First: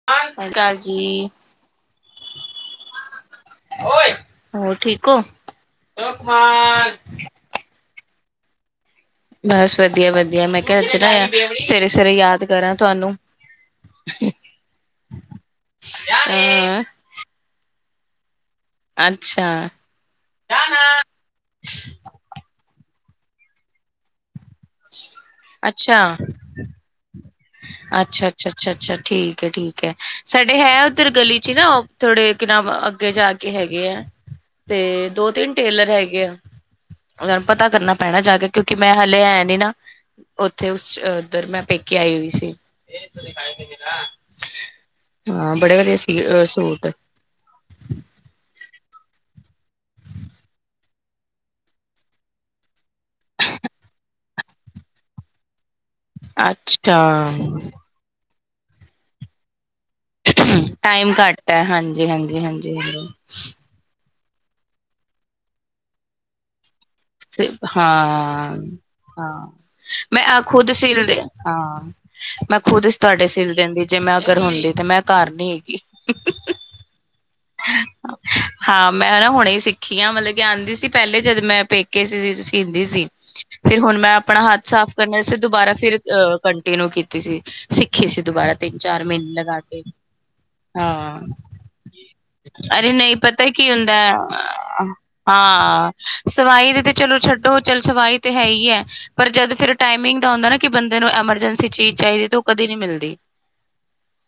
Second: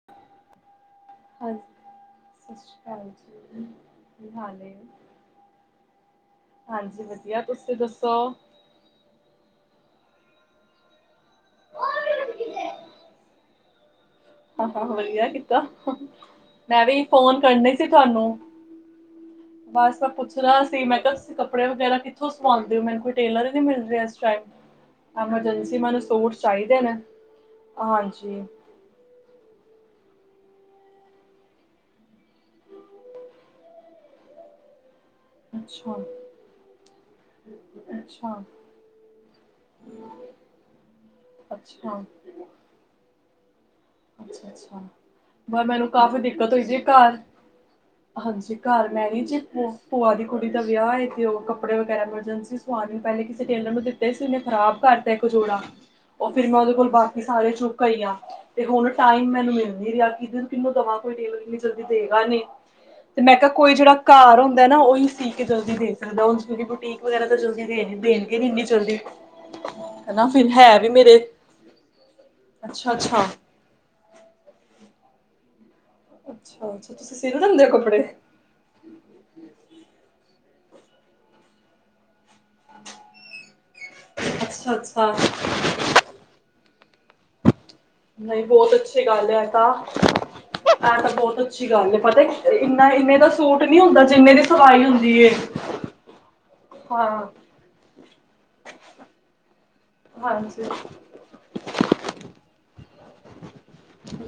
[unintelligible] ਜੀ ਸਸ਼੍ਰੀ ਕਾਲ ਜੀ, ਕੀ ਹਾਲ ਏ। ਹੋਰ ਠੀਕ ਹੋ? ਹਾਂਜੀ ਵਧੀਆ, [inaudible] ਤੁਸੀਂ ਦੱਸੋ। ਬਸ ਵਧੀਆ-ਵਧੀਆ ਮੈਂ ਕਿਆ ਅੱਜ ਨਾ ਆ ਸਵੇਰੇ-ਸਵੇਰੇ ਯਾਦ ਕਰਾਂ ਤੁਹਾਨੂੰ ਹਾਂ ਵਧੀਆ ਕੀਤਾ ਅ ਮੈਂ ਵੀ ਫੋਨ ਕਰਨੇ ਸੀ ਤੁਹਾਨੂੰ ਅੱਛਾ ਬਸ ਤਾਂ ਪੁੱਛਣਾ ਸੀ ਮੈਂ ਕਿਆ ਕੱਪੜੇ ਵਗੈਰਾ ਕਿ ਤੁਸੀਂ ਮੰਨਗ ਦੇ ਹੋ ਮੈਨੂੰ ਕੋਈ ਟੇਲਰ ਨਈ ਮਿਲ ਰਿਆ ਇਸ ਟਾਈਮ ਐਮਰਜੈਂਸੀ ਮੈਨੂੰ ਸੂਟ ਚਾਹੀਦੇ ਨੇ। ਹਾਂਜੀ। ਅੱਛਾ-ਅੱਛਾ-ਅੱਛਾ-ਅੱਛਾ ਠੀਕ ਏ ਠੀਕ ਠੀਕ ਹੈ ਸਾਡੇ ਹੈ ਉੱਧਰ ਗਲੀ 'ਚ ਨਾ ਓ ਥੋੜੇ ਕਿ ਨਾਮ ਅੱਗੇ ਜਾ ਕੇ ਹੈਗੇ ਹੈ। ਤੇ ਦੋ ਤਿੰਨ ਟੇਲਰ ਅੱਛਾ, ਹੈਗੇ ਆ ਉਹਨਾਂ ਨੂੰ ਪਤਾ ਕਰਨਾ ਪੈਣਾ ਅੱਛਾ, ਜਾ ਕੇ ਕਿਉਂਕਿ ਮੈਂ ਹਲੇ ਹੈ ਨਾ ਉੱਥੇ ਉਸ ਉਧਰ ਮੈਂ ਪੇਕੇ ਅੱਛਾ, ਆਈ ਹੋਈ ਸੀ। ਅੱਛਾ-ਅੱਛਾ ਹਾਂ ਮ ਬੜੇ ਮੈਨੂੰ ਵਧੀਆ ਕੰਮ ਸੀ ਦਿੱਤਾ ਤੁਸੀ ਸੂਟ ਘਰ ਹਾਂਜੀ ਘਰ ਮੈਂ ਨੀ ਜੇ ਭੂਆ ਦੀ ਕੁੜੀ ਦਾ ਵਿਆਹ ਤੇ ਓ ਕੱਪੜੇ ਵਗੈਰਾ ਐਮਰਜੈਂਸੀ ਸ ਹਾਂ ਪੈਲੇ ਕਿਸੇ ਟੇਲਰ ਨੂੰ ਦਿੱਤੇ ਸੀ ਉਹਨੇ ਖਰਾਬ ਕਰਤਾ ਇੱਕ ਜੋੜਾ ਓ ਫਿਰ ਮੈਂ ਉਹਦੇ ਕੋਲ ਅੱਛਾ। ਬਾਕੀ ਸਾਰੇ ਚੁੱਕ ਆਈ ਆਂ ਤੇ ਹੁਣ ਟਾਈਮ ਮੈਨੂੰ ਮਿਲ ਨ ਰਿਆ। ਇਧਰ ਕਿਨੂੰ ਦਵਾ ਟਾਈਮ ਕੋਈ ਟੇਲਰ ਘੱਟ ਇੰਨੀ ਹੈ ਜਲਦੀ ਹਾਂਜੀ, ਦੇਗਾ ਨਈ ਹਾਂਜੀ, ਹਾਂਜੀ, ਤੇ ਹਾਂਜੀ ਮੈਂ ਕਿਆ ਕੋਈ ਜੇੜਾ ਘਰ ਹੁੰਦਾ ਨਾ ਉਹੀ ਸੀ ਕੇ ਜਲਦੀ ਦੇ ਸਕਦਾ ਉਸਦੀ ਕੀ ਬੂਟੀਕ ਹਾਂ-ਹਾਂ ਹਨਾ ਮੈਂ ਫਿਰ ਹੈ ਖੁਦ ਵੀ ਸਿਲ ਮੇਰੇ ਦੀ ਹਾਂ। ਮੈਂ ਖੁਦ ਅੱਛਾ ਅੱਛਾ ਤੁਹਾਡੇ ਸਿਲ ਦਿੰਦੀ ਜੇ ਮੈਂ ਅਗਰ ਹੁੰਦੀ ਤੇ ਮੈਂ ਘਰ ਨਈ ਹੈਗੀ। ਅੱਛਾ-ਅੱਛਾ ਤੁਸੀਂ ਸਿਲ ਲੈਂਦੇ ਓ ਕਪੜੇ ਹਾਂ ਮੈਂ ਨਾ ਹੁਣੇ ਸਿੱਖੀ ਆ ਮਤਲਬ ਕਿ ਆਂਦੀ ਸੀ ਪੈਲੇ ਜਦ ਮੈਂ ਪੇਕੇ ਸੀ ਸੀਂਦੀ ਸੀ। ਤੇ ਫਿਰ ਹੁਣ ਮੈਂ ਆਪਣਾ ਹੱਥ ਅੱਛਾ ਸਾਫ਼ ਅੱਛਾ ਕਰਨੇ ਅਸਤੇ ਦੁਬਾਰਾ ਫਿਰ ਅ ਕੰਟੀਨਿਊ ਕੀਤੀ ਸੀ। ਸਿੱਖੀ ਸੀ ਨਹੀਂ ਦੁਬਾਰਾ ਬਹੁਤ ਤਿੰਨ ਚਾਰ ਅੱਛੀ ਗੱਲ ਮ੍ਹੀਨੇ ਹੈ ਲਗਾ ਤਾਂ ਕੇ ਇਹ ਤਾਂ ਹਾਂ। ਬਹੁਤ ਅੱਛੀ ਗੱਲ ਏ ਪਤਾ ਇੰਨਾ ਅਰੇ ਨਈ ਇੰਨੇ ਦਾ ਪਤਾ ਸੂਟ ਕੀ ਨਹੀਂ ਹੁੰਦਾ ਜਿੰਨੇ ਦੀ ਸਵਾਈ ਹੁੰਦੀ ਏ। ਹਾਂ। ਸਵਾਈ ਦੇ ਤੇ ਹਾਂ ਚਲੋ ਛੱਡੋ ਚੱਲ ਸਵਾਈ ਤੇ ਹੈ ਹੀ ਹੈ ਪਰ ਜਦ ਫਿਰ ਟਾਈਮਿੰਗ ਦਾ ਹੁੰਦਾ ਨਾ ਹਾਂਜੀ ਕਿ ਬੰਦੇ ਨੂੰ ਐਮਰਜੈਂਸੀ ਚੀਜ਼ ਚਾਹੀਦੀ ਤੇ ਓ ਕਦੇ ਨਈ ਮਿਲਦੀ।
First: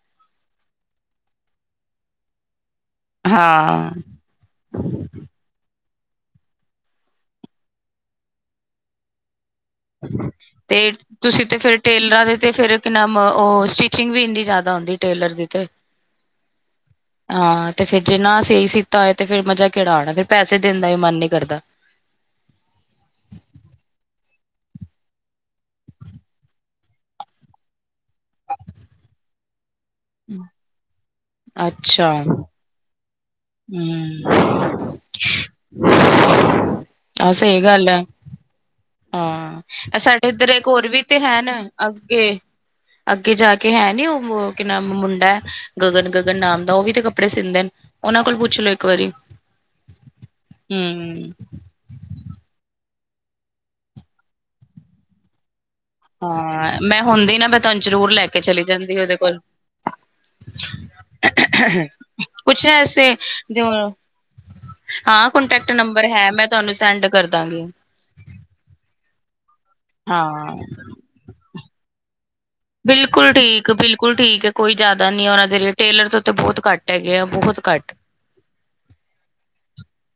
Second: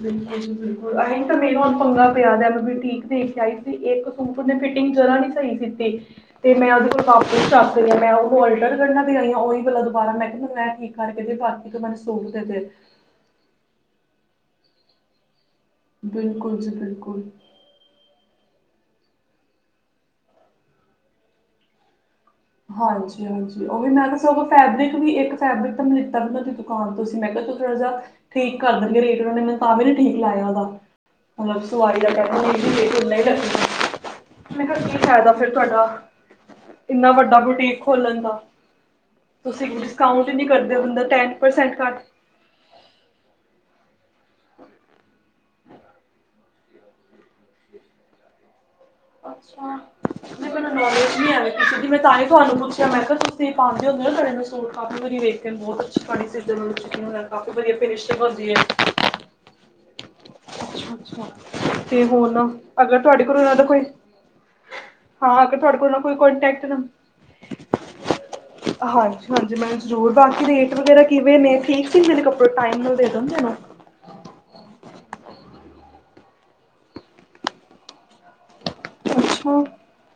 ਬਿਲਕੁਲ ਜੀ ਬਿਲਕੁਲ ਅ ਤਾਂ ਮੇ ਹੁਣ ਪੰਗਾ ਪਿਆ ਦ ਮ ਵੀ ਠੀਕ ਦੇਖ ਕੇ ਆਈ ਸੀ ਹਾਂ ਇੱਕ ਸੂਟ ਦੀ ਫਿਟਿੰਗ ਜਰਾ ਨੀ ਸਈ ਸੀ ਕੀਤੀ। ਤੇ ਮੈਂ ਉਹਦੇ ਕੋਲ ਕਾਪੀ ਚੱਕ ਰਈ ਹਾਂ ਮੈਂ ਓ ਅਲਟਰ ਕਰਨਾ ਦੇ ਆਈ ਉਹੀ ਮਲਬ ਦੁਬਾਰਾ ਮੈਂ ਕਿਆ ਮੈਂ ਤੇ ਠੀਕ ਕਰਕੇ ਬਾਕੀ ਤੋਂ ਮੈਨ ਸੂ ਤੇ ਮ ਓ ਸਟਿਚਿੰਗ ਵੀ ਇੰਨੀ ਜਾਦਾ ਹੁੰਦੀ ਟੇਲਰ ਦੀ ਤੇ ਬਿਲਕੁਲ ਜੀ ਬਿਲਕੁਲ ਹਾਂ ਤੇ ਫਿਰ ਜੇ ਨਾ ਸਈ ਸੀਤਾ ਹੋਇ ਤੇ ਫਿਰ ਮਜ਼ਾ ਕੇੜਾ ਆਣਾ ਫਿਰ ਪੈਸੇ ਦੇ ਦਾ ਮਨ ਨਈ ਕਰਦਾ। ਹਾਂਜੀ-ਹਾਂਜੀ ਓ ਵੀ ਮੈਂ ਕਿਆ ਫੈਬਰਿਕ ਵੀ ਇੱਕ ਫੈਬਰਿਕ ਤਾਂ ਮੈਂ ਲਿੱਤਾ ਵੀ ਹਾਂ ਤੁਸੀਂ ਮੈਂ ਕਿਆ ਤੂੰ ਥੋੜ੍ਹਾ ਜਿਹਾ ਠੀਕ ਕਰ ਦਿੰਗੇ ਰੇਟ ਉਹਨਾਂ ਨੇ ਭਾਵੇੇ ਨੇ ਠੀਕ ਲਾਇਆ ਉਹਦਾ ਮਤਲਬ ਸਵਾਈ [unintelligible] ਦਾ ਅੱਛਾ ਹਮ ਬੈਠ ਰੱਖ ਮੈਂ ਕਿਆ ਕੀ ਫਾਇਦਾ ਫਿਰ ਤੁਹਾਡਾ ਇੰਨਾ ਵੱਡਾ ਆਹ ਸਹੀ ਬੁਟੀਕ ਗੱਲ ਹੈ ਖੋਲਣ ਦਾ ਤੁਸੀਂ ਹਾਂ ਡਿਸਕਾਊਂਟ ਈ ਨਈ ਕਰਦੇ ਬੰਦਾ ਟੈਨ ਪਰਸੈਂਟ ਘੱਟ ਕਿ ਅੱਗੇ ਜਾ ਕੇ ਹੈ ਨੀ ਓ ਕੀ ਨਾਮ ਮੁੰਡਾ। ਗਗਨ-ਗਗਨ ਨਾਮ ਦਾ ਓ ਵੀ ਤੇ ਕੱਪੜੇ ਸਿੰਦੇ ਨੇ ਉਹਨਾਂ ਕੋਲ ਪੁੱਛ ਲਓ। ਅੱਛਾ ਨਈ ਕੋ ਨੌਲੇਜ ਹੂੰ ਨੀ ਆਵੇ। ਮੈਂ ਤਾ ਹੀ ਤੁਹਾਨੂੰ ਪੁੱਛਿਆ ਮੈਂ ਕਿਆ ਤੁਸੀਂ ਪਾਂਦੇ ਹੁੰਦੇ ਨਾ ਸੂਟ ਕਾਫੀ ਵਰੀ ਵੇਖਣ ਬੋਤ [inaudible] ਹਾਂ ਕਿ ਉਹਦੇ ਕੋਲ ਤੇ ਹੁਣ ਪੁੱਛਣਾ ਅਗਰ ਐਸੇ ਤੁਆਡੇ ਕੋਲ ਓਨਾਂ ਦਾ ਕੋਈ ਹਾਂ ਅਗਰ ਕੋਂਟੈਕਟ ਤੁਹਾਡੇ ਕੋਲ ਨੰਬਰ ਹੈ ਮੈਂ ਤੁਆਨੂੰ ਸੈਂਡ ਕਰਦਾਂਗੀ। ਹਾਂਜੀ-ਹਾਂਜੀ ਮੈ ਜਰੂਰ ਬਾਕੀ ਹਾਂ ਰੇਟ ਵਗੈਰਾ ਕਿਵੇਂ ਨੇ, ਠੀਕ ਸੀ ਮੇਰੇ ਕੱਪੜ [unintelligible] ਬਿਲਕੁਲ ਠੀਕ, ਬਿਲਕੁਲ ਠੀਕ। ਕੋਈ ਜਾਦਾ ਨੀ ਆ ਓਨਾਂ ਦੇ ਲੇ ਟੇਲਰ ਤੋਂ ਤੇ ਬੋਹੋਤ ਘੱਟ ਹੈਗੇ ਆ, ਬੋਹੋਤ ਘੱਟ। ਅੱਛਾ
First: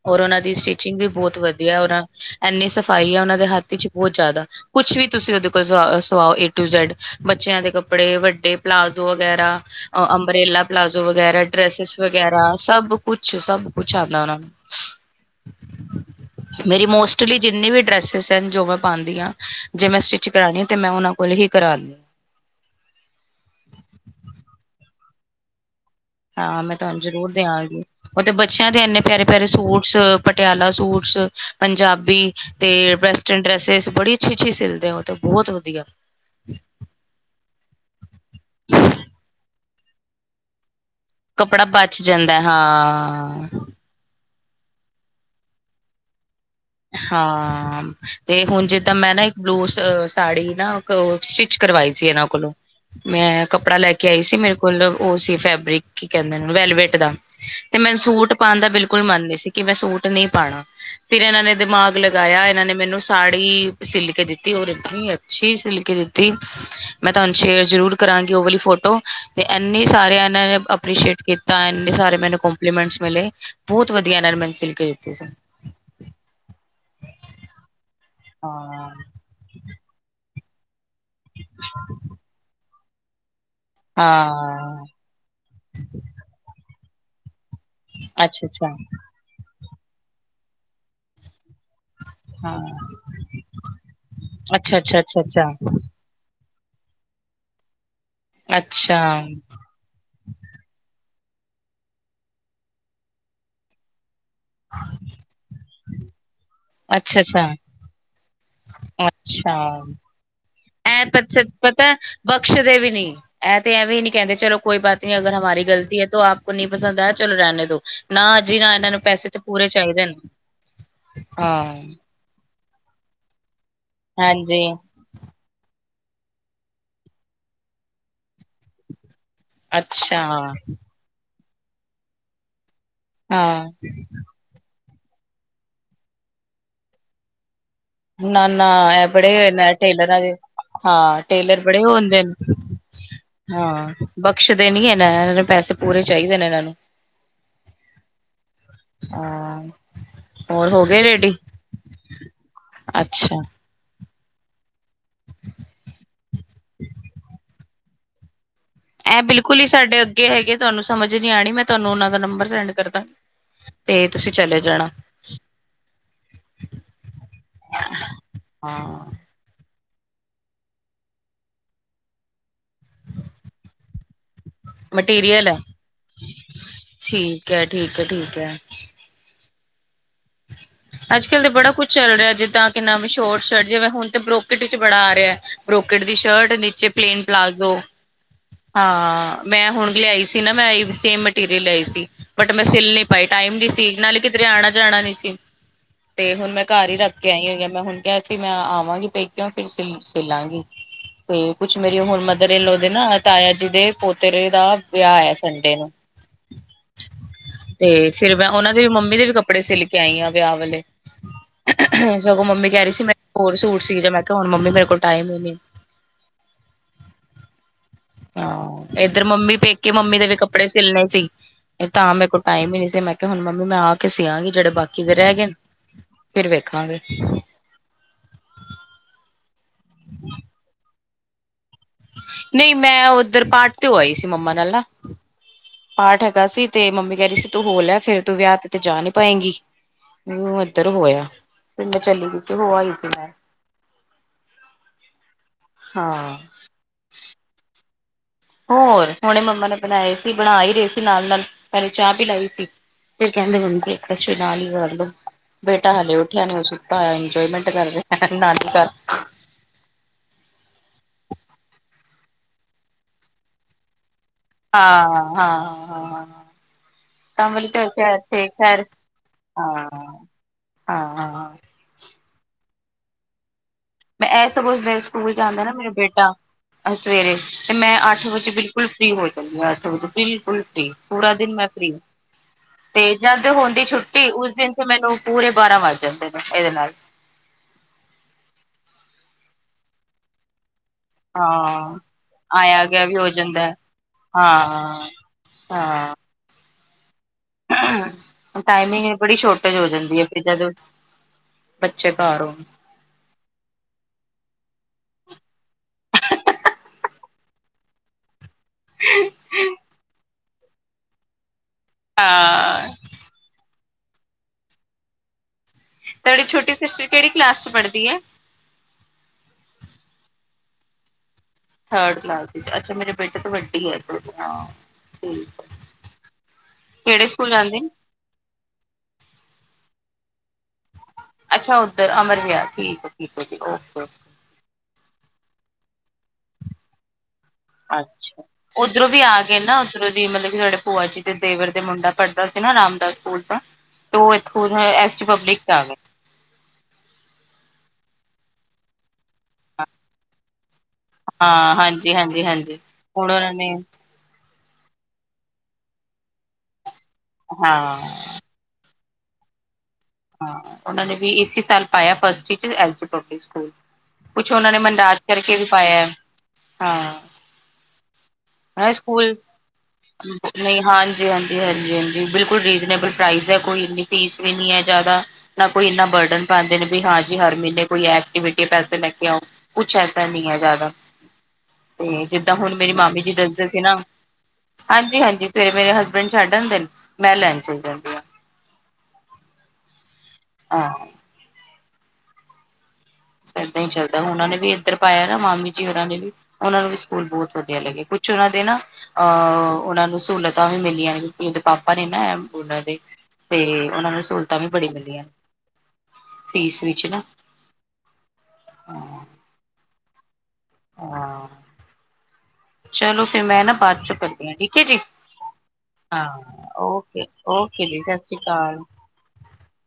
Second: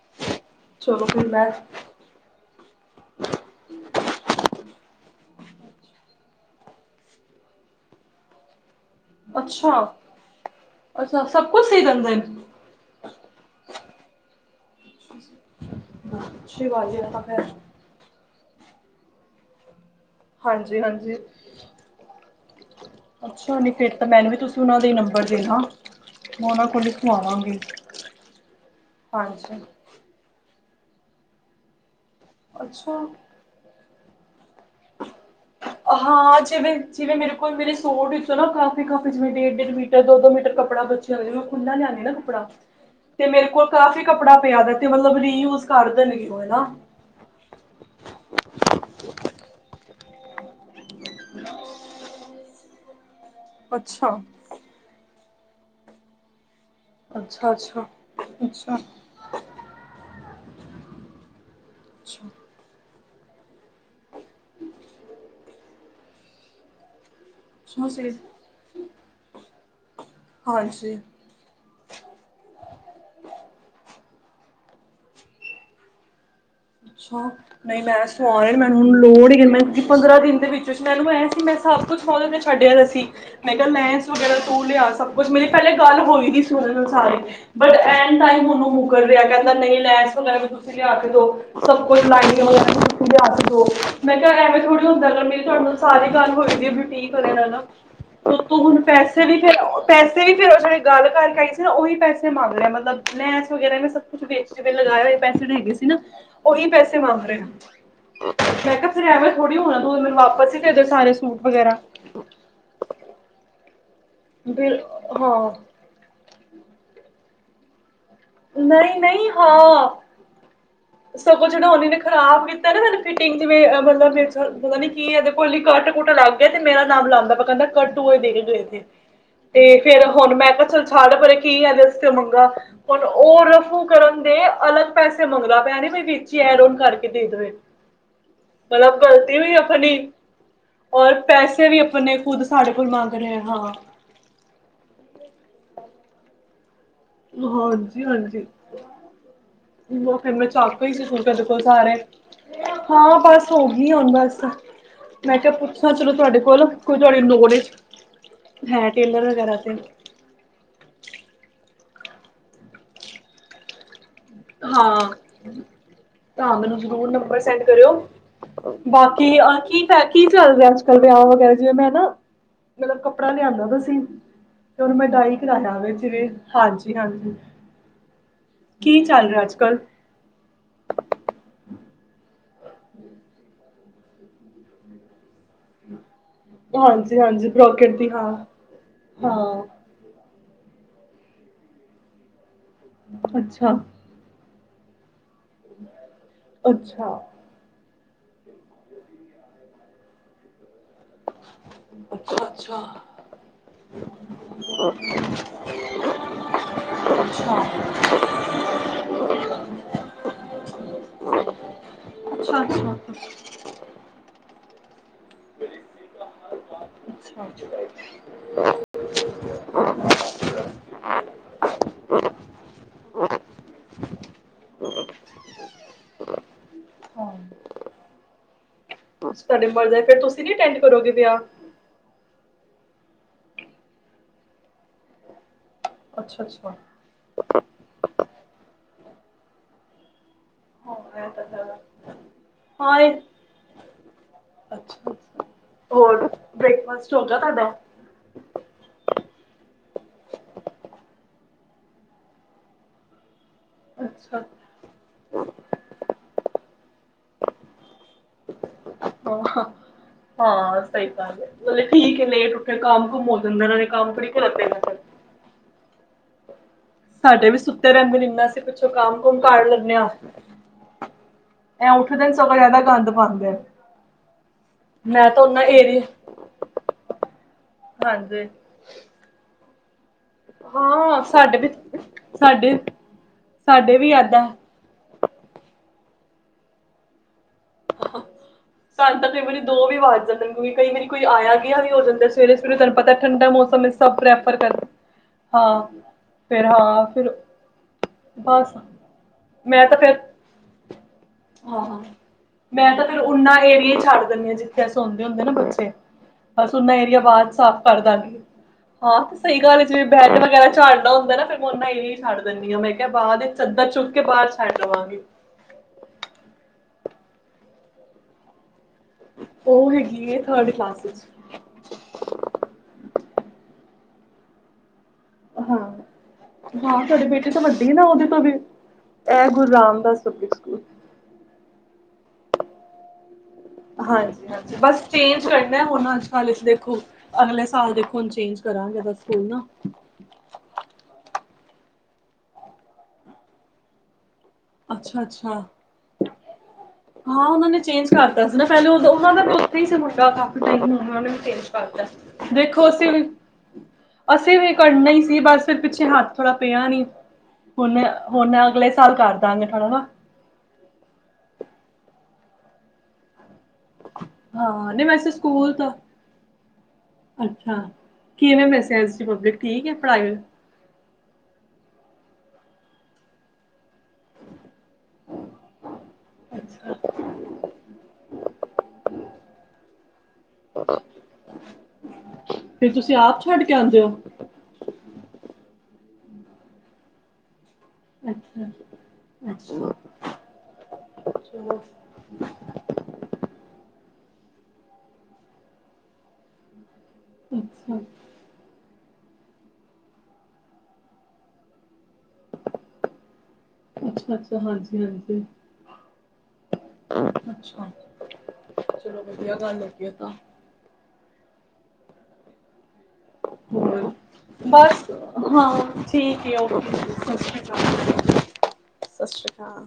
ਔਰ ਓਨਾਂ ਦੀ ਸਟਿਚਿੰਗ ਵੀ ਚਲੋ ਫਿਰ ਬੋਹੋਤ ਮੈਂ ਵਧੀਐ। ਓ ਨਾ ਐਨੀ ਸਫ਼ਾਈ ਐ ਓਨਾਂ ਦੇ ਹੱਥ ਇੱਚ ਬੋਤ ਜਾਦਾ। ਕੁਛ ਵੀ ਤੁਸੀ ਓਦੇ ਕੋਲ ਸੁਆ ਸੁਵਾਓ, ਏ ਟੂ ਜ਼ੈਡ ਬੱਚੇਆਂ ਦੇ ਕੱਪੜੇ, ਵੱਡੇ ਪਲਾਜ਼ੋ ਵਗੈਰਾ, ਅੱਛਾ ਅ ਅੰਬਰੇਲਾ ਪਲਾਜ਼ੋ ਅੱਛਾ ਵਗੈਰਾ, ਸਭ ਕੁਛ ਸਹੀ ਡ੍ਰੈਸਿਸ ਦਿੰਦੇ ਨੇ ਵਗੈਰਾ, ਸਭ ਕੁਛ, ਸਭ ਕੁਛ ਆਂਦੈ ਓਨਾਂ ਨੂੰ। ਬਹੁਤ ਅੱਛੀ ਮੇਰੀ ਗੱਲ ਆ ਤਾਂ ਮੋਸਟਲੀ ਫਿਰ ਜਿੰਨੀ ਵੀ ਡਰੈਸਿਸ ਜੋ ਮੈਂ ਪਾਂਦੀ ਆਂ, ਜੇ ਮੈਂ ਸਟਿਚ ਕਰਾਨੀ ਤੇ ਹਾਂਜੀ ਮੈਂ ਓਨਾਂ ਹਾਂਜੀ ਕੋਲ ਹੀ ਕਰਾਂ ਅੱਛਾ, ਨੀ ਫੇਰ ਤਾਂ ਮੈਨੰ ਵੀ ਤੁਸੀ ਉਨਾਂ ਦੇ ਨੰਬਰ ਦੇਣਾ ਹਾਂ ਉਹਨਾਂ ਮੈਂ ਕੋਲ ਹੀ ਤੁਆਨੰ ਜਰੂਰ ਸਵਾਵਾਂਗੀ ਦਿਆਂਗੀ। ਓ ਤੇ ਬੱਚੇਆਂ ਦੇ ਏਨੇ ਪਿਆਰੇ-ਪਿਆਰੇ ਹਾਂਜੀ ਸੂਟ ਸ, ਪਟਿਆਲਾ ਸੂਟਸ, ਪੰਜਾਬੀ ਤੇ ਅੱਛਾ ਵੈਸਟਰਨ ਡਰੈਸਿਸ ਬੜੀ ਅੱਛੀ-ਅੱਛੀ ਸਿਲਦੇ ਉ ਤੇ ਬੋਤ ਵਧੀਆ ਹਾਂ ਜਿਵੇਂ, ਜਿਵੇਂ ਮੇਰੇ ਕੋਲ ਮੇਰੇ ਸੂਟ ਵਿੱਚੋਂ ਨਾ ਕਾਫੀ-ਕਾਫੀ ਜਿਵੇਂ ਡੇਢ-ਡੇਢ ਮੀਟਰ, ਦੋ-ਦੋ ਮੀਟਰ ਕੱਪੜਾ ਬ ਜਦੋਂ ਮੈਂ ਕੱਪੜਾ ਖੁੱਲਾ ਲਿਆਨੀ ਬਚ ਆ ਨਾ ਜਾਂਦਾ ਕੱਪੜਾ ਤੇ ਮੇਰੇ ਹਾਂ ਕੋਲ ਕਾਫੀ ਕੱਪੜਾ ਪਿਆ ਦੈ ਤੇ ਮਤਲਬ ਰੀਯੂਜ ਕਰਦੇ ਨੇਗੇ ਓ ਨਾ। ਹਾਂ ਤੇ ਹੁਣ ਜਿੱਦਾਂ ਮੈਂ ਨਾ ਇੱਕ ਬਲੂ ਸ ਸਾੜੀ ਨਾ ਕ ਸਟਿਚ ਕਰਵਾਈ ਸੀ ਏਨਾਂ ਕੋਲੋਂ ਮੈਂ ਕੱਪੜਾ ਲੈ ਕੇ ਅੱਛਾ। ਆਈ ਸੀ ਮੇਰੇ ਕੋਲ ਓ ਸੀ ਫੈਬਰਿਕ, ਕੀ ਕੈਂਦੇ ਨੇ ਵੈਲਵੇਟ [unintelligible] ਅੱਛਾ ਤੇ ਅੱਛਾ। ਮੈਨੰ ਸੂਟ ਪਾਨ ਦਾ ਅੱਛਾ। ਬਿਲਕੁਲ ਮਨ ਨੀ ਸੀ ਕਿ ਮੈਂ ਸੂਟ ਨੀ ਪਾਣਾ ਫਿਰ ਏਨਾਂ ਨੇ ਦਿਮਾਗ ਅੱਛਾ ਲਗਾਇਆ ਏਨਾਂ ਨੇ ਮੇਨੂੰ ਸਾੜੀ ਸਿਲ ਕੇ ਦਿੱਤੀ ਔਰ ਇਤਨੀ ਅੱਛੀ ਸਿਲ ਕੇ ਦਿੱਤੀ ਮੈਂ ਤੁਆਨੰ ਸ਼ੇਅਰ ਜ਼ਰੂਰ ਤੁਸੀਂ ਕਰਾਂਗੀ ਓ ਵਾਲੀ ਫੋਟੋ ਤੇ ਐਨੀ ਸਾਰਿਆਂ ਐਨਾਂ ਨੇ ਅਪ ਹਾਂਜੀ। ਅਪਰੀਸ਼ੇਟ ਕੀ ਤਾਂ ਏ ਨੇ ਸਾਰੇ ਮੇਨੂੰ ਕੋਂਪਲੀਮੈਂਟਸ ਮਿਲੇ ਬੋਤ ਵਧੀਆ ਐਨਾਂ ਨੇ ਮੈਨੂੰ ਸਿਲ ਕੇ ਦਿੱਤੇ ਸਨ। ਅੱਛਾ, ਨਈ ਮੈਂ ਸੁਵਾਏ ਮੈਨੂੰ ਹਾਂ ਲੋੜ ਹੀ ਨਹੀ ਪੰਦਰਾਂ ਦਿਨ ਦੇ ਵਿੱਚ ਸ਼ ਮੈਨੂੰ ਐਂ ਸੀ ਮੈਂ ਸਭ ਕੁੱਛ [unintelligible] ਦੇ ਛੱਡ ਆਏ ਸੀ। ਮੈਂ ਕਿਆ ਮੈਂ ਇਸ ਨੂੰ [unintelligible] ਫੋਨ ਹਾਂ, ਲਿਆ ਸਭ ਕੁਛ ਮੇਰੀ ਪਹਿਲੇ ਗੱਲ ਹੋਈ ਦੀ ਸੀ ਓਦੇ ਨਾਲ ਸਾਰੀ। ਬਟ ਐਂਨ ਟਾਈਮ ਹੂਨ ਅੱਛਾ-ਅੱਛਾ, ਓ ਮੁਕਰ ਗਿਐ ਕੈਂਦੈ ਨਈ ਲੈਸ ਵਗੈਰਾ ਤੁਸੀ ਲਿਆ ਕੇ ਦੋ। ਸਭ ਕੁਝ ਲਾਇਨਿੰਗ ਵਗੈਰਾ ਵੀ ਹਾਂ, ਤੁਸੀ ਲਿਆ ਕੇ ਦੇਓਗੇ। ਮੈਂ ਕੇਆ ਐਵੇਂ ਥੋੜ੍ਹੀ ਅੱਛਾ-ਅੱਛਾ, ਹੁੰਦੈ ਫੇਰ ਮੇਰੀ ਅੱਛਾ-ਅੱਛਾ, ਤੁਆਨੂੰ ਸਾਰੀ ਗੱਲ ਹੋਈ ਦੀ ਏ ਬਯੁਟੀਕ ਵਗੈਰਾ ਨਾਲ ਔਰ ਤੂੰ ਹੁਣ ਅੱਛਾ। ਪੈਸੇ ਵੀ ਫੇਰ ਓ ਪੈਸੇ ਵੀ ਫੇਰ ਓ ਜੜੇ ਗੱਲ ਕਰਕੇ ਆਈ ਸੀ ਨਾ ਓਹੀ ਪੈਸੇ ਮੰਗ ਲੈ ਮਤਲਬ ਲੈਸ ਵਗੈਰਾ ਵੀ ਸਭ ਕੁਛ ਵੇਸਟ ਵੇ ਲਗਾਏ ਹੋਏ ਪੈਸੇ ਵੀ ਹੈਗੇ ਸੀ ਨਾ ਓਹੀ ਪੈਸੇ ਮੰਗ ਰੇ ਅੱਛਾ-ਅੱਛਾ, ਆਂ। ਮੈਂ ਕਿਆ ਫੇਰ ਐਵੇਂ ਅੱਛਾ, ਥੋੜੀ ਹੋਨੈ ਤੂੰ ਮੈਨੂੰ ਵਾਪਸ ਈ ਐ ਪੱਛਤ ਪਤੈ ਬਖਸ਼ਦੇ ਵੀ ਨੀ ਐ ਤੇ ਐਂਵੇ ਨੀ ਕੈਂਦੇ ਚਲੋ ਕੋਈ ਫਿਰ ਬਾਤ ਨੀ ਅਗਰ ਹਾਂ ਹਮਾਰੀ ਗਲਤੀ ਹੈ ਤੋ ਆਪਕੋ ਨਈ ਪਸੰਦ ਆਯਾ ਚਲੋ ਰਹਿਣੇ ਦੋ। ਨਾ ਜੀ ਨਾ ਐਨਾਂ ਨੂੰ ਨਹੀਂ ਪੈਸੇ ਨਹੀਂ ਤੇ ਪੂਰੇ ਹਾਂ ਚਾਈਦੇ ਨ, ਹਾਂ। ਖਰਾਬ ਕੀਤੈ ਨਾ ਮੈਨੂੰ ਫਿਟਿੰਗ ਜਿਵੇਂ ਅ ਵੀ ਮਤਲਬ ਵਿੱਚ ਹਾਂਜੀ। ਪਤਾ ਨੀ ਕੀ ਏਦੇ ਕੋਲ ਈ ਕੱਟ-ਕੁੱਟ ਲੱਗ ਗਿਐ ਤੇ ਮੇਰਾ ਨਾਮ ਲਾਂਦਾ ਪਿਐ ਕੈਂਦਾ ਕੱਟ ਹੁਏ ਦੇ ਕੇ ਗਏ ਥੇ। ਤੇ ਫੇਰ ਅੱਛਾ, ਹੁਣ ਮੈਂ ਕਿਆ ਚੱਲ ਛੱਡ ਪਰੇ ਕੀ ਐਦੇ ਅਸਤੇ ਮੰਗਾ। ਹੁਣ ਓ ਹਾਂ, ਰਫੂ ਕਰਨ ਦੇ ਅਲੱਗ ਪੈਸੇ ਮੰਗਦਾ ਪਿਐ ਐ ਨੀ ਵੀ ਵਿੱਚ ਈ ਐਡ ਓਨ ਕਰਕੇ ਭੇਜ ਦਵੇ। ਨਾ-ਨਾ ਐ ਬੜੇ ਨੈ ਆਪਣੀ ਟੇਲਰਾਂ ਦੇ ਹਾਂ, ਔਰ ਟੇਲਰ ਪੈਸੇ ਵੀ ਬੜੇ ਓ ਆਪਣੇ ਹੁੰਦੇ ਨ, ਖੁਦ ਸਾਡੇ ਕੋਲ ਮੰਗ ਰਹੇ ਹਾਂ। ਬਖਸ਼ਦੇ ਨੀ ਐਨਾਂ ਐਂ ਨੂੰ ਪੈਸੇ ਪੂਰੇ ਚਾਈ ਦੇ ਨੇ ਏਨਾਂ ਨੂੰ। ਹੋਰ, ਕੀ ਹਾਲ ਜੇ? ਹਾਂ। ਔ ਫਿਰ ਮੈਂ ਹੋਰ ਚੱਕ ਹੋ ਆਈ ਗਏ ਸੀ ਸੂਟ, ਰੈਡੀ? ਏਦੇ ਕੋਲ ਸਾਰੇ ਹਾਂ ਅੱਛਾ। ਬਸ ਹੋ ਨਈ ਹੁੰਦਾ ਇਸ ਤਰਾਂ, ਮੈਂ ਕਿਹਾ ਪੁੱਛਾ ਚਲੋ ਤੁਹਾਡੇ ਕੋਲ ਕੋਈ ਤੁਹਾਡੀ ਨੋ ਰੇਜ ਹੈਂ ਟੇਲਰ, ਵਗੈਰਾ ਤੇ ਕਿਹਾ ਈ ਏ, ਤੁਹਾਨੂੰ ਸਮਝ ਨੀ ਆਉਣੀ, ਮੈਂ ਤੁਹਾਨੂੰ ਉਹਨਾਂ ਦਾ ਨੰਬਰ ਸੈਂਡ ਕਰ ਦਿੱਤਾ ਤੇ ਤੁਸੀਂ ਚਲੇ ਜਾਣਾ। ਹਾਂ। ਤਾਂ ਮੈਨੂੰ ਜ਼ਰੂਰ ਨੰਬਰ ਸੈਂਡ ਕਰਿਓ, ਹਾਂ। ਬਾਕੀ ਅਸੀਂ ਕੀ ਚੱਲ ਰਿਹਾ ਅੱਜ- ਕੱਲ ਵਿਆਹ ਵਗੈਰਾ ਜਿਵੇਂ, ਮੈਂ ਨਾ ਮਤਲਬ ਕੱਪੜਾ ਲਿਆਦਾ ਤਾਂ ਸੀ। ਏ ਮੈਂ ਦਾਈ ਚ ਮਟੀਰੀਅਲ ਹੈ ਲਿਆ ਹੋਵੇ, ਜਿਵੇਂ ਹਾਂਜੀ -ਹਾਂਜੀ ਠੀਕ ਹੈ ਠੀਕ ਹੈ -ਠੀਕ ਹੈ। ਕੀ ਚੱਲ ਰਿਹਾ ਅੱਜ- ਕੱਲ੍ਹ ਅੱਜ- ਕਲ ਤੇ ਬੜਾ ਕੁੱਛ ਚੱਲ ਰਿਹਾ ਜਿੱਦਾਂ ਕਿ, ਨ ਵੀ ਸ਼ੋਰਟ -ਸ਼ਰਟ ਜਿਵੇਂ ਹੁਣ ਤਾਂ ਬਰੋਕੇਟ, ਵਿਚ ਬੜਾ ਆ ਰਿਹਾ ਬਰੋਕੇਟ ਦੀ ਸ਼ਰਟ, ਨੀਚੇ ਹਾਂਜੀ ਪਲੇਨ ਹਾਂਜੀ ਪਲਾਜ਼ੋ, ਬਰੋਕਟ ਦੀ ਹਾਂ ਹਾਂ ਮੈਂ ਹੁਣ ਲਿਆਈ ਸੀ। ਤੇ ਨਾ ਮੈਂ ਸੇਮ ਮਟੀਰੀਅਲ ਲਿਆਈ ਸੀ, ਬਟ ਮੈਂ ਸਿਲ ਨ ਪਾਈ ਟਾਈਮ ਨ ਅੱਛਾ ਸੀ ਨਾਲੇ ਕਿ ਕਿੱਧਰੇ ਆਣਾ -ਜਾਣਾ ਨੀ ਸੀ ਤੇ, ਹੁਣ ਮੈਂ ਘਰ ਹੀ ਅੱਛਾ ਰੱਖ ਕੇ ਆਈ ਹੋਈਾਂ ਮੈਂ ਹੁਣ ਕਿਹਾ ਸੀ ਮੈਂ ਆਵਾਂਗੀ, ਪੈਕਿਿਓ ਫਿਰ ਸ ਸਲਾਂਗੀ ਤੇ ਕੁਛ ਮੇਰੀ ਹੁਣ ਅੱਛਾ ਮਦਰ ਇਹ ਲੋ ਅੱਛਾ ਦੇ, ਨਾ ਤਾਇਆ ਜੀ ਦੇ ਪੋਤਰੇ ਦਾ ਵਿਆਹ ਸੰਡੇ ਨੂੰ ਅੱਛਾ ਤੇ ਫਿਰ ਮੈਂ, ਉਹਨਾਂ ਦੇ ਵੀ ਮੰਮੀ ਦੇ ਵੀ ਕੱਪੜੇ, ਸਿੱਲ ਕੇ ਆਈ ਆ ਵਿਆਹ ਵਾਲੀ, ਸਗੋਂ ਅੱਛਾ ਮੰਮੀ ਕਹਿ ਤੂੰ ਮੈਨੂੰ ਇੱਕ ਹੋਰ ਸੂਟ, ਸੀਂ ਦੇ, ਮੈਂ ਕਿਹਾ ਹੁਣ ਮੰਮੀ ਮੇਰੇ ਕੋਲ ਟਾਈਮ ਹੀ ਨਈ ਅੱਛਾਜੀ। ਹਾਂ, ਇੱਧਰ ਮੰਮੀ ਪੇਕੇ ਮੰਮੀ ਦੇ ਵੀ, ਕੱਪੜੇ ਸਿਲਣੇ ਸੀ। ਤਾਂ ਮੇਰੇ ਕੋਲ ਟਾਈਮ ਹੀ ਨਹੀਂ ਸੀ, ਮੈਂ ਕਿਹਾ ਹੁਣ ਮੰਮੀ ਮੈਂ ਆ ਕੇ ਸੀ ਆ ਗੀ, ਜਿਹੜੇ ਬਾਕੀ ਦੇ ਰਹਿ ਗਏ ਨੇ ਫਿਰ ਵੇਖਾਂਗੇ ਹਾਂ ਤੁਹਾਡੇ ਮਰ ਜਾਏ, ਤੇ ਤੁਸੀਂ ਨੀ ਅਟੈਂਡ ਕਰੋਗੇ ਵਿਆਹ? ਨਹੀਂ ਮੈਂ ਉੱਧਰ, ਪਾਠ ਤੇ ਆਈ ਸੀ ਮੰਮਾ ਨਾਲ ਨਾ ਪਾਠ ਅੱਛਾ ਹੈਗਾ ਸੀ, ਅੱਛਾ। ਤੇ ਮੰਮੀ ਕਹਿ ਰਹੀ ਸੀ ਤੂੰ ਹੋ ਲੈ ਫਿਰ ਤੂੰ ਵਿਆਹ ਤੇ- ਤੇ ਜਾ ਨਹੀਂੀ ਪਾਏਂਗੀ ਇੱਧਰ ਹੋਆ, ਹਾਂ ਇਹ ਤਾਂ ਫਿਰ ਹੋ, ਆਈ ਸੀ ਮੈਂ ਅ ਹੋਰ ਹਾਂ। ਬ੍ਰੇਕਫਾਸਟ, ਹੋਗਾ ਤੁਹਾਡਾ? ਹੋਰ, ਹੁਣੇ ਮੰਮਾ ਨੇ ਬਣਾਏ ਸੀ, ਬਣਾ ਹੀ ਰਹੇ ਸੀ ਨਾਲ -ਨਾਲ ਪਹਿਲੇ ਚਾਹ ਪਿਲਾਈ ਸੀ। ਕੀ ਕਹਿਦੇ ਹੋਣ ਗੇ, ਏਸੇ ਅੱਛਾ ਨਾਲ ਹੀ ਕਰ ਲਉ ਬੇਟਾ ਹਾਲੇ ਉੱਠਿਆ ਨਈ, ਉਹ ਸੁੱਤਾਹੋਇਆ ਇੰਜੋਹੋਇਏਮੈਂਟ, ਕਰ ਰਿਹਾ ਨਾਸ਼ਤਾ ਹਾਂ। ਹਾਂ ਸਹੀ ਗੱਲ ਏ, ਮਤਲਬ ਠੀਕ ਹੈ ਲੇਟ ਉੱਠੇ, ਕੰਮ-ਕੁਮ ਹੋ ਜਾਂਦੇ, ਕੰਮ ਕਈ ਘਰ ਦੇ ਹਾਂ -ਹਾਂ, ਹ, ਹਾਂ ਤਾ ਸਾਡੇ ਵੀ ਹੀ ਤੇ ਸੁੱਤੇ ਦਸਿਆ, ਰਹਿੰਦੇ ਨੇ ਇੰਨਾ ਫੇਕ ਅਸੀਂ ਫਾਇਰ ਪਿੱਛੋਂ ਕੰਮ ਕੁਮ ਕਰ ਹਾ ਹਾਂ, ਲੈਂਦੇ ਹਾਂ, ਹਾਂ ਐ ਉੱਠਦੇ ਨੇ, ਸਗੋਂ ਜ਼ਿਆਦਾ ਗੰਦ ਪਾਉਂਦੇ ਆ ਮੈਂ ਇਹ ਸਗੋਂ ਸਕੂਲ ਜਾਂਦਾ ਨਾ ਮੇਰਾ ਏਰੀਏ ਬੇਟਾ, ਸਵੇਰੇ ਤੇ ਮੈਂ ਅੱਠ ਹਾਂਜੀ ਵਜੇ ਬਿਲੁ ਫੁਲ ਫ੍ਰੀ ਹੋਏ ਪਏ, ਵਿਆਹ ਤੋਂ ਬਿਲਕੁਲ ਫਰੀ, ਹਾਂ ਪੂਰਾ ਦਿਨ ਸਾਡੇ ਵੀ ਮੈਂ ਫਰੀ, ਸਾਡੇ ਤੇ ਜਦ ਹੋਦੀ ਸਾਡੇ ਵੀ ਛੁੱਟੀ ਏਦਾਂ ਉਸ ਦਿਨ ਤੇ ਮੈਨੂੰ ਪੂਰੇ ਬਾਰਾਂ ਵੱਜ ਜਾਂਦੇ ਨੇ, ਇਹਦੇ ਨਾਲ ਸਾਨੂੰ ਤਾਂ, ਕਈ ਵਾਰੀ ਦੋ ਵੀ ਵੱਜ ਜਾਂਦੇ ਨੇ, ਕਿਉਂਕਿ ਕਈ ਵਾਰੀ ਕੋਈ ਆਇਆ ਗਿਆ ਵੀ ਹਾਂ ਹੋ ਜਾਂਦਾ ਸਵੇਰੇ ਸਵੇਰੇ ਆਇਆ ਤੁਹਾਨੂੰ ਗਿਆ ਪਤਾ ਵੀ ਹੋ ਠੰਡਾ ਜਾਂਦਾ ਮੌਸਮ ਸਭ ਪ੍ਰੈਫਰ ਕਰ ਹਾਂ ਹਾਂ ਫਿਰ ਹਾਂ ਫਿਰ ਬਸ ਟਾਈਮਿੰਗ ਐ ਬੜੀ ਛੋਟੇਜ ਮੈਂ ਹੋ ਤਾਂ ਫਿਰ ਜਾਂਦੀ ਐ [unintelligible] ਹਾਂ, ਮੈਂ ਤਾਂ ਫੇਰ ਓਨਾਂ ਏਰੀਏ ਛੱਡ ਦਿੰਨੀ ਆ ਜਿੱਥੇ ਸੌਂਦੇ ਹੁੰਦੇ ਨਾ ਬੱਚੇ। ਬਸ ਓਨਾਂ ਏਰੀਆ ਬਾਅਦ ਚ ਸਾਫ਼ ਕਰਦਾਂਗੇ। ਹਾਂ ਤੇ ਸਹੀ ਗੱਲ ਐ ਜਿਵੇਂ ਬੈਡ ਵਗੈਰਾ ਝਾੜਨਾ ਹੁੰਦਾ ਨਾ ਫਿਰ। ਮੈਂ ਓਨਾਂ ਏਰੀਆ ਛੱਡ ਦਿੰਦੀ ਆ ਹਾਂ ਮੈਂ ਕਿਹਾ ਬਾਅਦ ਚੱਦਰ ਚੁੱਕ ਕੇ ਬਾਹਰ ਛੰਡ ਦੇਵਾਂਗੀ। ਤੁਹਾਡੀ ਛੋਟੀ ਸਿਸਟਰ ਕਿਹੜੀ ਕਲਾਸ ਚ ਪੜ੍ਹਦੀ ਐ। ਓ ਹੈਗੀ ਐ ਥਰਡ ਕਲਾਸ ਵਿੱਚ। ਥਰਡ ਕਲਾਸ ਵਿੱਚ ਅੱਛਾ ਮੇਰੇ ਬੇਟੇ ਤੋਂ ਵੱਡੀ ਐ ਥੋੜੀ ਹਾਂ। ਠੀਕ ਹਾਂ ਹਾਂ, ਤੁਹਾਡੇ ਕਿਹੜੇ ਸਕੂਲ ਬੇਟੇ ਤੋਂ ਜਾਂਦੇ ਵੱਡੀ ਆ ਨਾ ਉਹਦੇ ਤੋਂ ਵੀ ਇਹ ਗੁਰੂ ਰਾਮਦਾਸ ਪਬਲਿਕ ਸਕੂਲ ਅੱਛਾ ਉੱਧਰ ਅਮਰ [unintelligible] ਠੀਕ ਠੀਕ। ਓਕੇ ਹਾਂਜੀ ਹਾਂਜੀ ਬਸ ਚੇਂਜ ਕਰਨਾ ਹੁਣ ਅੱਜ ਕੱਲ੍ਹ ਵਿੱਚ ਦੇਖੋ ਅਗਲੇ ਸਾਲ ਦੇਖੋ ਹੁਣ ਅੱਛਾ। ਚੇਂਜ ਕਰਾਂਗੇ ਉੱਧਰੋਂ ਏਦਾ ਵੀ ਆ ਸਕੂਲ ਗਏ ਨਾ। ਉੱਧਰੋਂ ਮਤਲਬ ਕਿ ਸਾਡੇ ਭੂਆ ਜੀ ਦੇ ਦੇਵਰ ਦੇ ਮੁੰਡਾ ਪੜ੍ਹਦਾ ਸੀ ਨਾ ਰਾਮਦਾਸ ਸਕੂਲ ਤਾਂ। ਤੇ ਓ ਏਥੋਂ ਹੈ ਐਸ ਅੱਛਾ ਡੀ ਪਬਲਿਕ ਅੱਛਾ ਕਰ ਰਿਹਾ। ਹਾਂ ਉਹਨਾਂ ਨੇ ਚੇਂਜ ਕਰਤਾ ਸੀ ਨਾ ਪਹਿਲਾਂ ਉਹਨਾਂ ਦਾ। ਫ੍ਰੀ ਸੀ ਮੁੰਡਾ ਕਾਫੀ ਟਾਈਮ ਉਹਨੇ ਵੀ ਚੇਂਜ ਹਾਂ ਕਰਤਾ ਹਾਂਜੀ ਹਾਂਜੀ ਹਾਂਜੀ ਦੇਖੋ ਅਸੀਂ ਵੀ ਹੁਣ ਉਹਨਾਂ ਨੇ ਅਸੀਂ ਵੀ ਕਰਨਾ ਹੀ ਸੀ ਬਸ ਫਿਰ ਪਿੱਛੇ ਹੱਥ ਥੋੜਾ ਪਿਆ ਨੀ ਹਾਂ ਹੁਨ ਹੁਣ ਅਗਲੇ ਸਾਲ ਕਰਦਾਂਗੇ ਥੋੜ੍ਹਾ ਨਾ ਉਹਨਾਂ ਨੇ ਵੀ ਇਸੇ ਸਾਲ ਪਾਇਆ ਫਸਟ ਵਿੱਚ ਐਸ ਡੀ ਪਬਲਿਕ ਸਕੂਲ। ਕੁਛ ਉਹਨਾਂ ਨੇ ਹਾਂ ਨਹੀਂ ਮਨਰਾਜ ਵੈਸੇ ਕਰਕੇ ਵੀ ਸਕੂਲ ਤਾਂ ਪਾਇਆ ਹਾਂ। ਅੱਛਾ ਕਿਵੇਂ ਵੈਸੇ ਐੱਸ ਡੀ ਸਕੂਲ ਪਬਲਿਕ ਠੀਕ ਐ ਪੜ੍ਹਾਈ ਵਿੱਚ। ਨਹੀਂ ਹਾਂਜੀ ਹਾਂਜੀ ਹਾਂਜੀ ਹਾਂਜੀ ਬਿਲਕੁਲ ਰੀਜਨੇਬਲ ਪ੍ਰਾਈਜ਼ ਐ ਕੋਈ ਐਨੀ ਫੀਸ ਵੀ ਨੀ ਐ। ਜ਼ਿਆਦਾ ਨਾ ਕੋਈ ਇੰਨਾ ਬਰਡਨ ਪਾਂਦੇ ਨੇ ਅੱਛਾ ਵੀ ਹਾਂਜੀ ਹਰ ਮਹੀਨੇ ਕੋਈ ਐਕਟੀਵਿਟੀ ਪੈਸੇ ਲੈ ਕੇ ਆਓ। ਕੁਛ ਏਦਾ ਨੀ ਹੈਗਾ ਤੇ ਜਿੱਦਾਂ ਹੁਣ ਮੇਰੀ ਫਿਰ ਤੁਸੀਂ ਮਾਮੀ ਜੀ ਆਪ ਛੱਡ ਦੱਸਦੇ ਕੇ ਸੀ ਨਾ। ਆਉਂਦੇ ਹੋ ਹਾਂਜੀ ਹਾਂਜੀ, ਸਵੇਰੇ ਮੇਰੇ ਹਸਬੈਂਡ ਛੱਡ ਆਂਦੇ ਨੇ ਮੈਂ ਲੈਣ ਚਲੀ ਜਾਂਦੀ। ਹਾਂ ਅੱਛਾ ਅੱਛਾ। ਹਾਂ। ਅੱਛਾ। ਇਦਾਂ ਹੀ ਚੱਲਦਾ ਉਹਨਾਂ ਨੇ ਵੀ ਇੱਧਰ ਪਾਇਆ ਨਾ ਮਾਮੀ ਜੀ ਹੋਰਾਂ ਨੇ ਵੀ। ਉਹਨਾਂ ਨੂੰ ਵੀ ਸਕੂਲ ਬਹੁਤ ਵਧੀਆ ਅੱਛਾ ਲੱਗੇ ਕੁਛ ਉਹਨਾਂ ਦੇ ਨਾ। ਅਹ ਉਹਨਾਂ ਨੂੰ ਸਹੂਲਤਾਂ ਵੀ ਮਿਲੀਆਂ ਨੇ ਕਿਉਂਕਿ ਉਹਦੇ ਪਾਪਾ ਨੇ ਨਾ ਉਹਨਾਂ ਦੇ ਤੇ ਉਹਨਾਂ ਨੂੰ ਅੱਛਾ ਸਹੂਲਤਾਂ ਅੱਛਾ ਵੀ ਬੜੀਆਂ ਹਾਂਜੀ ਮਿਲੀਆਂ ਹਾਂਜੀ ਫੀਸ ਵਿੱਚ ਨਾ। ਅੱਛਾ ਚਲੋ ਹਾਂ ਵਧੀਆ ਗੱਲ ਹੋਗੀ ਓ ਤਾਂ। ਹਾਂ। ਚਲੋ ਫਿਰ ਮੈਂ ਨਾ ਬਾਅਦ ਹੋਰ ਚੋਂ ਕਰ ਦੀ ਆ ਠੀਕ ਆ ਜੀ ਬਸ ਹਾਂ ਹਾਂ ਠੀਕ ਹੈ ਓਕੇ ਸਤਿ ਸ਼੍ਰੀ ਓ ਕੇ ਜੀ ਸਤਿ ਅਕਾਲ ਸ਼੍ਰੀ ਅਕਾਲ। ਸਤਿ ਸ਼੍ਰੀ ਅਕਾਲ।